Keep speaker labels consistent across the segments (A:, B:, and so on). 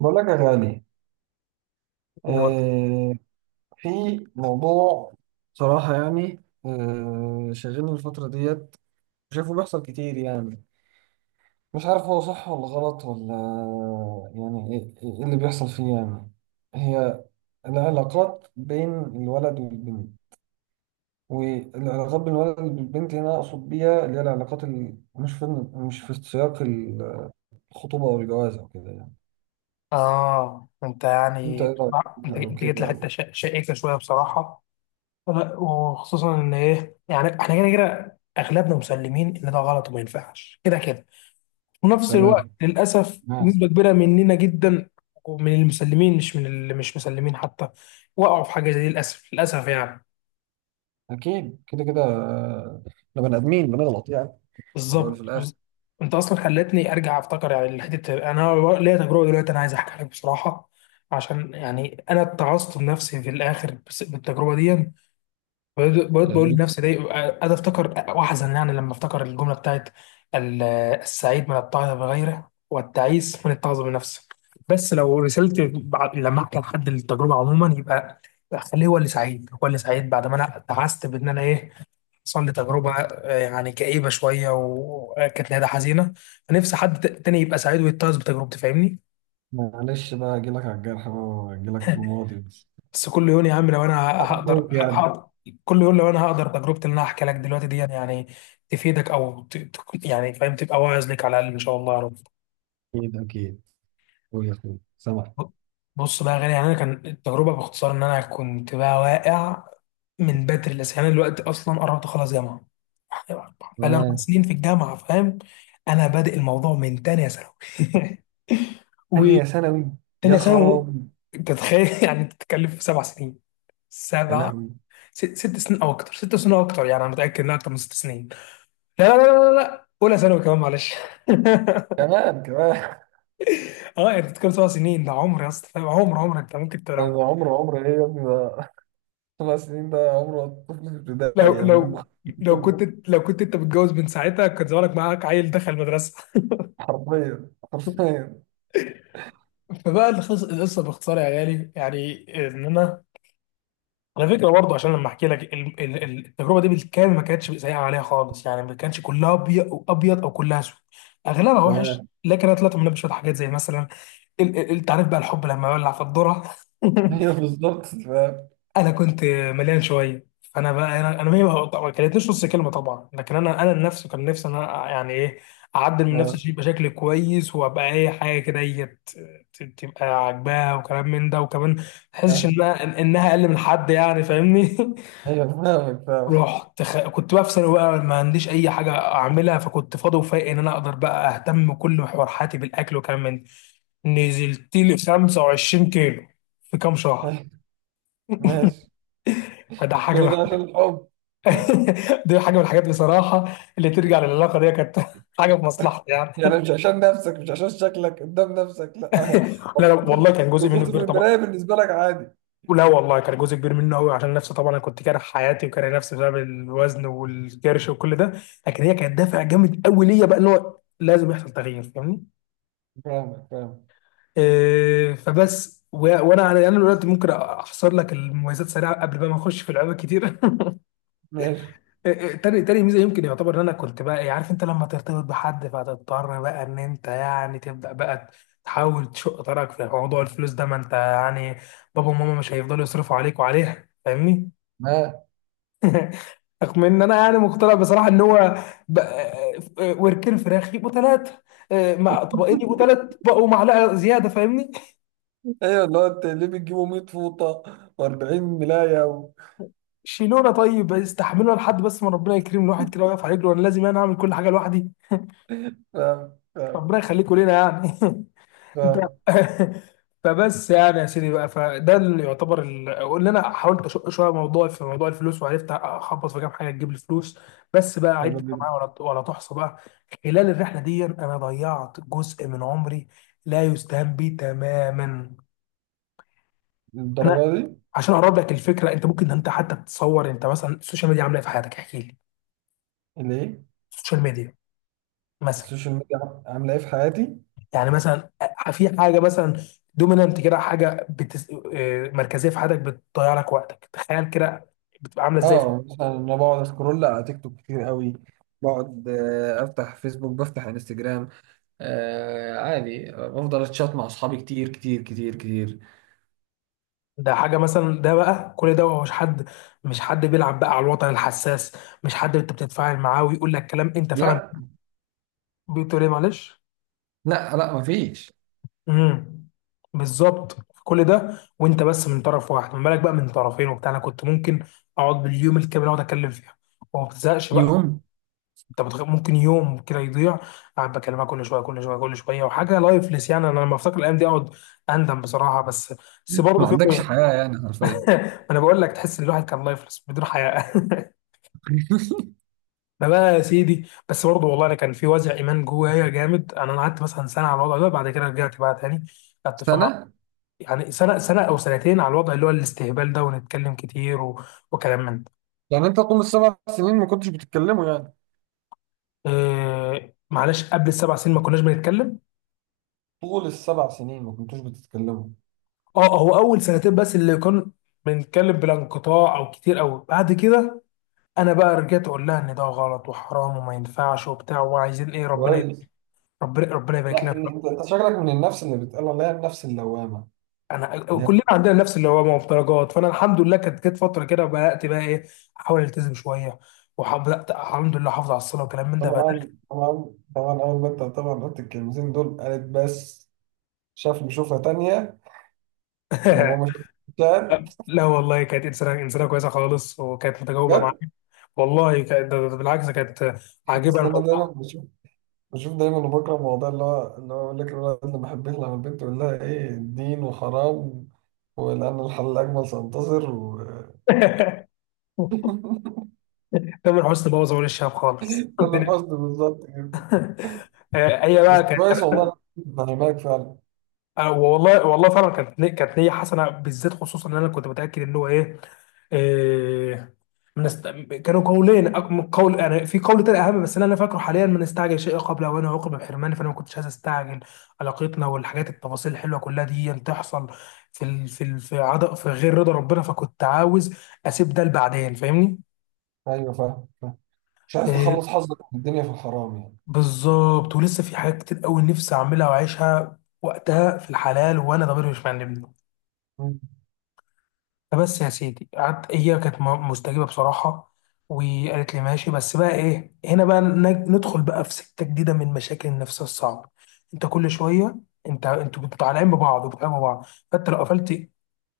A: بقول لك يا غالي.
B: أمور.
A: آه، في موضوع، صراحة يعني شاغلني الفترة ديت، شايفه بيحصل كتير يعني. مش عارف هو صح ولا غلط ولا، يعني إيه اللي بيحصل فيه يعني. هي العلاقات بين الولد والبنت. والعلاقات بين الولد والبنت هنا أقصد بيها اللي هي العلاقات اللي مش في سياق الخطوبة أو الجواز أو كده يعني.
B: آه، أنت
A: أنت
B: يعني
A: إيه رأيك؟
B: أنت
A: أو
B: أنت جيت
A: كده
B: لحتة
A: أو...
B: شائكة شوية بصراحة. لا، وخصوصا إن إيه يعني إحنا كده كده أغلبنا مسلمين إن ده غلط وما ينفعش كده كده. في نفس الوقت
A: تمام.
B: للأسف نسبة كبيرة مننا جدا، ومن المسلمين مش من اللي مش مسلمين حتى، وقعوا في حاجة زي دي، للأسف للأسف يعني.
A: أكيد كده كده، آه، إحنا بني آدمين بنغلط يعني، في الأول وفي
B: بالظبط.
A: الآخر
B: انت اصلا خلتني ارجع افتكر يعني الحته. انا ليا تجربه دلوقتي، انا عايز احكي لك بصراحه، عشان يعني انا اتعظت بنفسي في الاخر بالتجربه دي. بقيت بقول
A: يعني.
B: لنفسي دي قاعد افتكر واحزن، يعني لما افتكر الجمله بتاعت ال- السعيد من التعظ بغيره والتعيس من التعظ بنفسه. بس لو رسلت لما احكي لحد التجربه عموما، يبقى خليه هو اللي سعيد، هو اللي سعيد بعد ما انا اتعست، بان انا ايه، حصل لي تجربة، آه، يعني كئيبة شوية وكانت نهايتها حزينة. فنفسي حد تاني يبقى سعيد ويتعظ بتجربتي، فاهمني.
A: معلش بقى أجيلك على الجرح بقى وأجيلك في الماضي بس.
B: بس كل يوم يا عم، لو أنا هقدر
A: أخوك يعني.
B: هقدر كل يوم، لو أنا هقدر تجربتي اللي أنا هحكي لك دلوقتي دي يعني تفيدك يعني فاهم، تبقى واعظ ليك على الأقل إن شاء الله يا رب.
A: أكيد أكيد. قول يا أخوي، سامع.
B: بص بقى يا غالي، يعني أنا كان التجربة باختصار إن أنا كنت بقى واقع من بدري لسه. يعني أنا دلوقتي أصلا قربت أخلص جامعة، بقالي أربع
A: تمام.
B: سنين في الجامعة، فاهم. أنا بادئ الموضوع من تانية ثانوي.
A: تانية ثانوي؟ يا
B: تانية ثانوي.
A: خرابي.
B: انت تخيل. يعني بتتكلم في 7 سنين.
A: يا
B: سبع
A: لهوي.
B: 6 سنين او اكتر، 6 سنين او اكتر، يعني انا متاكد انها اكتر من 6 سنين. لا لا لا لا لا، اولى ثانوي كمان، معلش.
A: كمان كمان.
B: اه انت بتتكلم 7 سنين، ده عمر يا اسطى، فاهم، عمر عمر. انت ممكن
A: ده
B: لو
A: عمر عمر إيه يا ابني ده؟ 5 سنين ده عمر الطفل في ابتدائي
B: لو
A: يعني، من
B: لو
A: مخ-.
B: لو كنت لو كنت انت متجوز من ساعتها كان زمانك معاك عيل دخل المدرسه.
A: حرفيا حرفيا.
B: فبقى القصه باختصار يا غالي، يعني ان انا على فكره برضه، عشان لما احكي لك التجربه دي بالكامل، ما كانتش سيئه عليها خالص يعني، ما كانش كلها ابيض او كلها اسود. اغلبها وحش،
A: تمام.
B: لكن انا طلعت منها بشويه حاجات، زي مثلا انت عارف بقى الحب لما يولع في الذره.
A: هي بالظبط، فاهم.
B: انا كنت مليان شويه، فانا بقى، انا ما طبعاً ما كلتنيش نص كلمه طبعا، لكن انا نفسي، كان نفسي انا يعني ايه، اعدل من نفسي
A: آه،
B: شيء بشكل كويس، وابقى اي حاجه كده هي تبقى عاجباها، وكلام من ده، وكمان ما تحسش
A: آه،
B: انها انها اقل من حد، يعني فاهمني.
A: هي فاهمك، فاهم.
B: رحت كنت بقى في ثانوي بقى، ما عنديش اي حاجه اعملها، فكنت فاضي وفايق ان انا اقدر بقى اهتم بكل محور حياتي بالاكل وكلام من ده. نزلت لي 25 كيلو في كام شهر،
A: ماشي.
B: فده حاجه
A: كل
B: من
A: ده عشان الحب؟
B: دي حاجه من الحاجات بصراحه اللي ترجع للعلاقه دي، كانت حاجه في مصلحتي يعني.
A: يعني مش عشان نفسك، مش عشان شكلك قدام نفسك؟ لا. لو
B: لا لا
A: بصت
B: والله،
A: في...
B: كان جزء
A: لو
B: منه
A: بصت في
B: كبير طبعا.
A: المراية بالنسبة لك عادي؟
B: لا والله، كان جزء كبير منه قوي عشان نفسي طبعا، انا كنت كاره حياتي وكاره نفسي بسبب الوزن والكرش وكل ده، لكن هي كانت دافع جامد قوي ليا بقى ان هو لازم يحصل تغيير، فاهمني.
A: فاهمك، فاهم.
B: إيه، فبس وانا انا أنا دلوقتي ممكن احصر لك المميزات سريعه قبل بقى ما اخش في لعبه كتير.
A: ماشي.
B: إيه، إيه، تاني ميزه، يمكن يعتبر ان انا كنت بقى إيه، عارف انت لما ترتبط بحد، فتضطر بقى ان انت يعني تبدا بقى تحاول تشق طريقك في موضوع الفلوس ده، ما انت يعني بابا وماما مش هيفضلوا يصرفوا عليك وعليها، فاهمني.
A: ها.
B: رغم ان انا يعني مقتنع بصراحه ان هو بقى- وركين فراخ يبقوا ثلاثه، مع طبقين يبقوا ثلاث بقوا معلقه زياده، فاهمني.
A: ايوه، اللي هو انت ليه بتجيبوا 100 فوطة و40 ملاية و...
B: شيلونا طيب، استحملونا لحد بس ما ربنا يكرم الواحد كده ويقف على رجله، وانا لازم انا اعمل كل حاجه لوحدي،
A: فاهم، فاهم،
B: ربنا يخليكوا لينا يعني. انت.
A: فاهم.
B: فبس يعني يا سيدي بقى، فده اللي يعتبر قلنا انا حاولت اشق شويه موضوعي في موضوع الفلوس، وعرفت اخبط في كام حاجه تجيب لي فلوس. بس بقى عد
A: حلو
B: بقى
A: جدا.
B: معايا، ولا تحصى بقى. خلال الرحله دي انا ضيعت جزء من عمري لا يستهان به تماما. انا
A: الدرجة دي؟
B: عشان اقرب لك الفكره، انت ممكن حتى تتصور، انت مثلا السوشيال ميديا عامله ايه في حياتك، احكي لي.
A: اللي ايه؟
B: السوشيال ميديا مثلا،
A: السوشيال ميديا عاملة ايه في حياتي؟
B: يعني مثلا في حاجه مثلا دومينانت كده، حاجه آه، مركزيه في حياتك بتضيع لك وقتك، تخيل كده بتبقى عامله ازاي في.
A: اه، مثلا انا بقعد اسكرول على تيك توك كتير قوي. بقعد، آه، افتح فيسبوك، بفتح انستجرام. آه، عادي، بفضل اتشات مع اصحابي كتير كتير كتير كتير.
B: ده حاجه مثلا، ده بقى كل ده هو مش حد بيلعب بقى على الوطن الحساس، مش حد انت بتتفاعل معاه ويقول لك كلام انت فعلا
A: لا.
B: بتقول ايه، معلش.
A: لا، لا مفيش.
B: امم بالظبط. كل ده وانت بس من طرف واحد، ما بالك بقى من طرفين وبتاع، انا كنت ممكن اقعد باليوم الكامل اقعد اتكلم فيها وما بتزهقش بقى.
A: يوم.
B: انت ممكن يوم كده يضيع قاعد بكلمها كل شويه كل شويه كل شويه، وحاجه لايفلس يعني، انا لما افتكر الايام دي اقعد اندم بصراحه، بس بس برضه
A: ما
B: في
A: عندكش
B: بوينت.
A: حياة يعني حرفيا.
B: انا بقول لك، تحس ان الواحد كان لايفلس بدون حياه. ما بقى يا سيدي، بس برضه والله، انا كان في وزع ايمان جوايا جامد، انا قعدت مثلا سنه على الوضع ده، بعد كده رجعت بقى تاني قعدت فمع،
A: سنة.
B: يعني سنه او سنتين، على الوضع اللي هو الاستهبال ده، ونتكلم كتير وكلام من ده.
A: يعني انت طول السبع سنين ما كنتش بتتكلموا يعني؟
B: معلش، قبل ال 7 سنين ما كناش بنتكلم.
A: طول السبع سنين ما كنتوش بتتكلموا؟
B: اه، هو اول سنتين بس اللي كان بنتكلم بلا انقطاع او كتير قوي. بعد كده انا بقى رجعت اقول لها ان ده غلط وحرام وما ينفعش وبتاع، وعايزين ايه، ربنا
A: كويس.
B: ربنا ربنا يبارك لنا
A: لا، إن
B: بقى.
A: انت شكلك من النفس اللي بتقال عليها النفس اللوامة،
B: انا
A: اللي هي...
B: كلنا عندنا نفس اللي هو مفترجات، فانا الحمد لله كانت جت فتره كده بدات بقى ايه احاول التزم شويه، وبدات الحمد لله احافظ على الصلاه وكلام من ده بقى.
A: طبعا طبعا طبعا. اول ما انت طبعا قلت الكلمتين دول قالت بس، شاف لي شوفها تانية. وماما شافت.
B: لا والله، كانت انسانه كويسه خالص، وكانت متجاوبه
A: جد؟
B: معايا. والله كانت ده- ده- ده بالعكس كانت عاجبها
A: اصل انا دايما
B: الموضوع.
A: بشوف، بشوف دايما، وبكره الموضوع اللي هو يقول لك الولد اللي ما بحبش، لما البنت يقول لها ايه دين وحرام. ولأن الحل الأجمل سينتصر و...
B: تامر حسني بوظ اول الشهاب خالص،
A: ده الحزن بالظبط كده.
B: آه، هي
A: بس
B: بقى
A: كويس، والله أنا فاهمك فعلا.
B: آه، والله والله فعلا كانت كانت نيه حسنه، بالذات خصوصا ان انا كنت متاكد ان هو ايه، آه، كانوا قولين من قول، يعني في قول تاني اهم بس اللي انا فاكره حاليا، من استعجل شيء قبل اوانه، وعوقب بحرمانه، فانا ما كنتش عايز استعجل علاقتنا، والحاجات التفاصيل الحلوه كلها دي تحصل في ال... في ال... في عد... في غير رضا ربنا، فكنت عاوز اسيب ده لبعدين، فاهمني.
A: أيوه فاهم، فاهم. مش عايز
B: آه،
A: تخلص حظك من الدنيا في الحرام يعني.
B: بالظبط، ولسه في حاجات كتير قوي نفسي اعملها واعيشها وقتها في الحلال وانا ضميري مش معنبني.
A: مم.
B: فبس يا سيدي، قعدت هي كانت مستجيبه بصراحه، وقالت لي ماشي. بس بقى ايه، هنا بقى ندخل بقى في سكه جديده من مشاكل النفس الصعبه. انت كل شويه، انتوا بتبقوا طالعين ببعض وبتحبوا بعض، فانت لو قفلت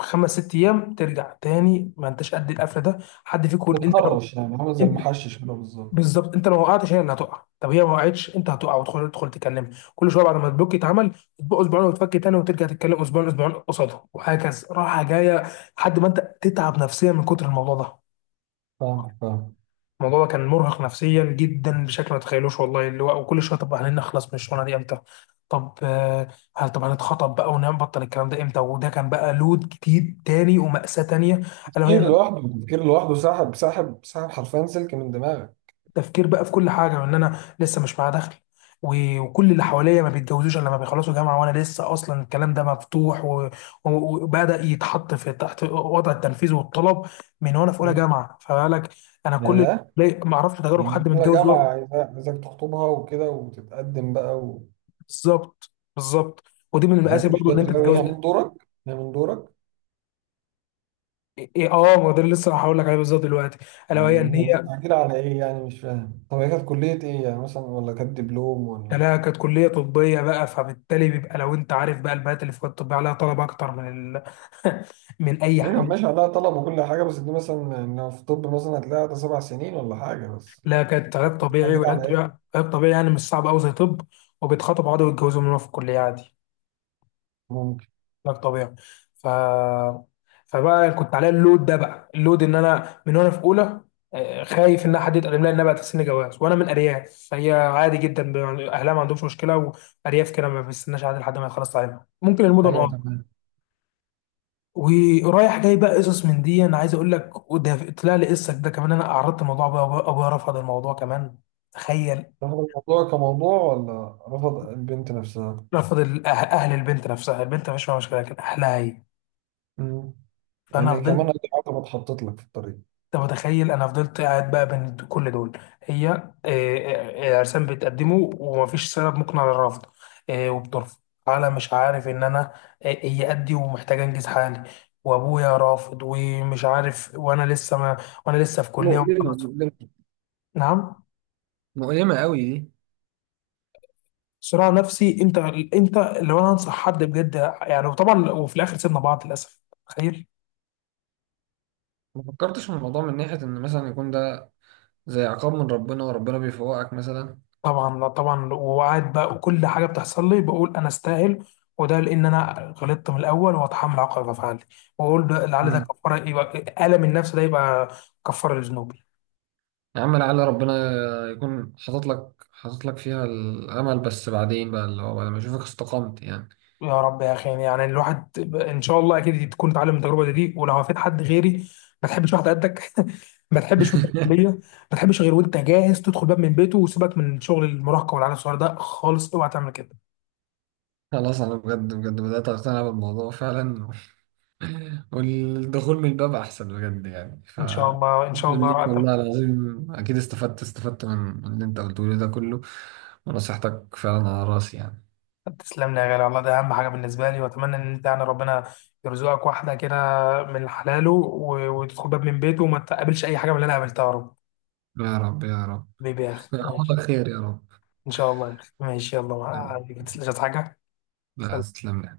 B: 5 6 ايام ترجع تاني، ما انتش قد القفله ده، حد فيكم. انت لو
A: بتهرش، يعني عامل زي
B: انت
A: المحشش كده بالظبط.
B: بالظبط، انت لو وقعتش هي اللي هتقع، طب هي ما وقعتش انت هتقع، وتدخل تكلمها كل شويه بعد ما البلوك يتعمل، تبقى اسبوعين وتفك تاني وترجع تتكلم اسبوعين، اسبوعين قصادها وهكذا، راحه جايه، لحد ما انت تتعب نفسيا من كتر الموضوع ده.
A: فاهمك، فاهم.
B: الموضوع ده كان مرهق نفسيا جدا بشكل ما تتخيلوش، والله، اللي هو وكل شويه، طب هنخلص من الشغلانه دي امتى، طب آه، هل، طب هنتخطب بقى ونبطل الكلام ده امتى، وده كان بقى لود جديد تاني ومأساة تانية. الا
A: التفكير
B: وهي
A: لوحده، التفكير لوحده ساحب ساحب ساحب حرفيا سلك من دماغك.
B: تفكير بقى في كل حاجه، وان انا لسه مش معايا دخل، وكل اللي حواليا ما بيتجوزوش الا لما بيخلصوا جامعه، وانا لسه اصلا الكلام ده مفتوح وبدا يتحط في تحت وضع التنفيذ والطلب من وانا في اولى
A: مم.
B: جامعه، فبالك. انا
A: يا
B: كل
A: ده.
B: اللي ما اعرفش تجارب
A: يعني
B: حد
A: يا
B: متجوز
A: جماعة عايزاك عايزاك تخطبها وكده وتتقدم بقى.
B: بالظبط بالظبط. ودي من المقاسي
A: لا مش
B: برضو ان انت
A: بدري أوي،
B: تتجوز.
A: هي من دورك، هي من دورك.
B: إيه اه، ما هو ده اللي لسه هقول لك عليه بالظبط دلوقتي، الا وهي
A: مم.
B: ان
A: هي
B: هي.
A: مستعجلة على إيه يعني؟ مش فاهم. طب هي كانت كلية إيه يعني مثلا، ولا كانت دبلوم ولا...
B: لا، كانت كليه طبيه بقى، فبالتالي بيبقى لو انت عارف بقى البنات اللي في الكليه الطبيه عليها طلب اكتر من ال... من اي
A: أيوة
B: حاجه.
A: ماشي، عليها طلب وكل حاجة، بس دي مثلا يعني لو في طب مثلا هتلاقيها ده 7 سنين ولا حاجة، بس...
B: لا، كانت علاج طبيعي،
A: مستعجلة
B: والعلاج
A: على
B: طبيعي،
A: إيه؟
B: علاج طبيعي يعني مش صعب قوي زي طب، وبيتخطبوا عادي ويتجوزوا من هو في الكليه عادي،
A: ممكن.
B: علاج طبيعي. ف فبقى كنت عليا اللود ده بقى، اللود ان انا من وانا في اولى، آه، خايف ان حد يتقدم لي، انها بقى سن جواز، وانا من ارياف فهي عادي جدا يعني اهلها ما عندهمش مشكله، وارياف كده ما بيستناش عادي لحد ما يخلص تعليمها، ممكن المدن
A: أيوة
B: اه.
A: تمام.
B: ورايح جاي بقى قصص من دي انا عايز اقول لك، وده طلع لي قصه ده كمان، انا عرضت الموضوع ابويا، أبويا رفض الموضوع كمان، تخيل.
A: رفض الموضوع كموضوع ولا رفض البنت نفسها؟
B: رفض اهل البنت، نفسها البنت مفيش فيها مشكله، لكن اهلها هي.
A: مم.
B: فانا
A: يعني
B: فضلت،
A: كمان أدي عقبة اتحطت لك في الطريق.
B: انت متخيل، انا فضلت قاعد بقى بين كل دول، هي آه، آه، آه، عرسان بتقدمه ومفيش سبب مقنع للرفض، آه، وبترفض على مش عارف، ان انا آه، هي قدي ومحتاج انجز حالي، وابويا رافض ومش عارف، وانا لسه ما وانا لسه في كليه
A: مؤلمة
B: ومخلص.
A: مؤلمة.
B: نعم.
A: مؤلمة قوي دي.
B: صراع نفسي انت لو انا انصح حد بجد يعني، وطبعا وفي الاخر سيبنا بعض للاسف، تخيل.
A: ما فكرتش في الموضوع من ناحية إن مثلا يكون ده زي عقاب من ربنا وربنا بيفوقك مثلا؟
B: طبعا، لا طبعا، وقعد بقى وكل حاجه بتحصل لي بقول انا استاهل، وده لان انا غلطت من الاول واتحمل عقاب افعالي، واقول ده لعل ده
A: مم.
B: كفاره، يبقى الم النفس ده يبقى كفاره لذنوبي.
A: يا عم لعل ربنا يكون حاطط لك، حاطط لك فيها الامل، بس بعدين بقى اللي هو بعد ما اشوفك استقمت يعني.
B: يا رب يا اخي، يعني الواحد ان شاء الله اكيد تكون اتعلم من التجربه دي ولو هفيد حد غيري. ما تحبش واحد قدك، ما تحبش وانت في الكليه، ما تحبش غير وانت جاهز تدخل باب من بيته، وسيبك من شغل المراهقه والعيال الصغيره ده خالص، اوعى تعمل كده.
A: خلاص، انا بجد بجد بدات اقتنع بالموضوع فعلا. والدخول من الباب احسن بجد يعني ف...
B: ان شاء الله ان شاء
A: أتمنى
B: الله.
A: ليك والله العظيم، اكيد استفدت استفدت من اللي انت قلته لي ده كله، ونصيحتك فعلا على راسي يعني.
B: تسلم لي يا غالي، والله ده اهم حاجه بالنسبه لي، واتمنى ان انت يعني ربنا يرزقك واحده كده من حلاله، وتدخل باب من بيته، وما تقابلش اي حاجه من اللي انا قابلتها يا رب.
A: يا رب يا رب.
B: حبيبي يا اخي،
A: يعوضك
B: ماشي.
A: خير يا رب.
B: ان شاء الله يا اخي، ماشي، يلا ما
A: يا رب.
B: عليك، ما تسلمش عايز حاجه.
A: لا،
B: سلام.
A: تسلم لي.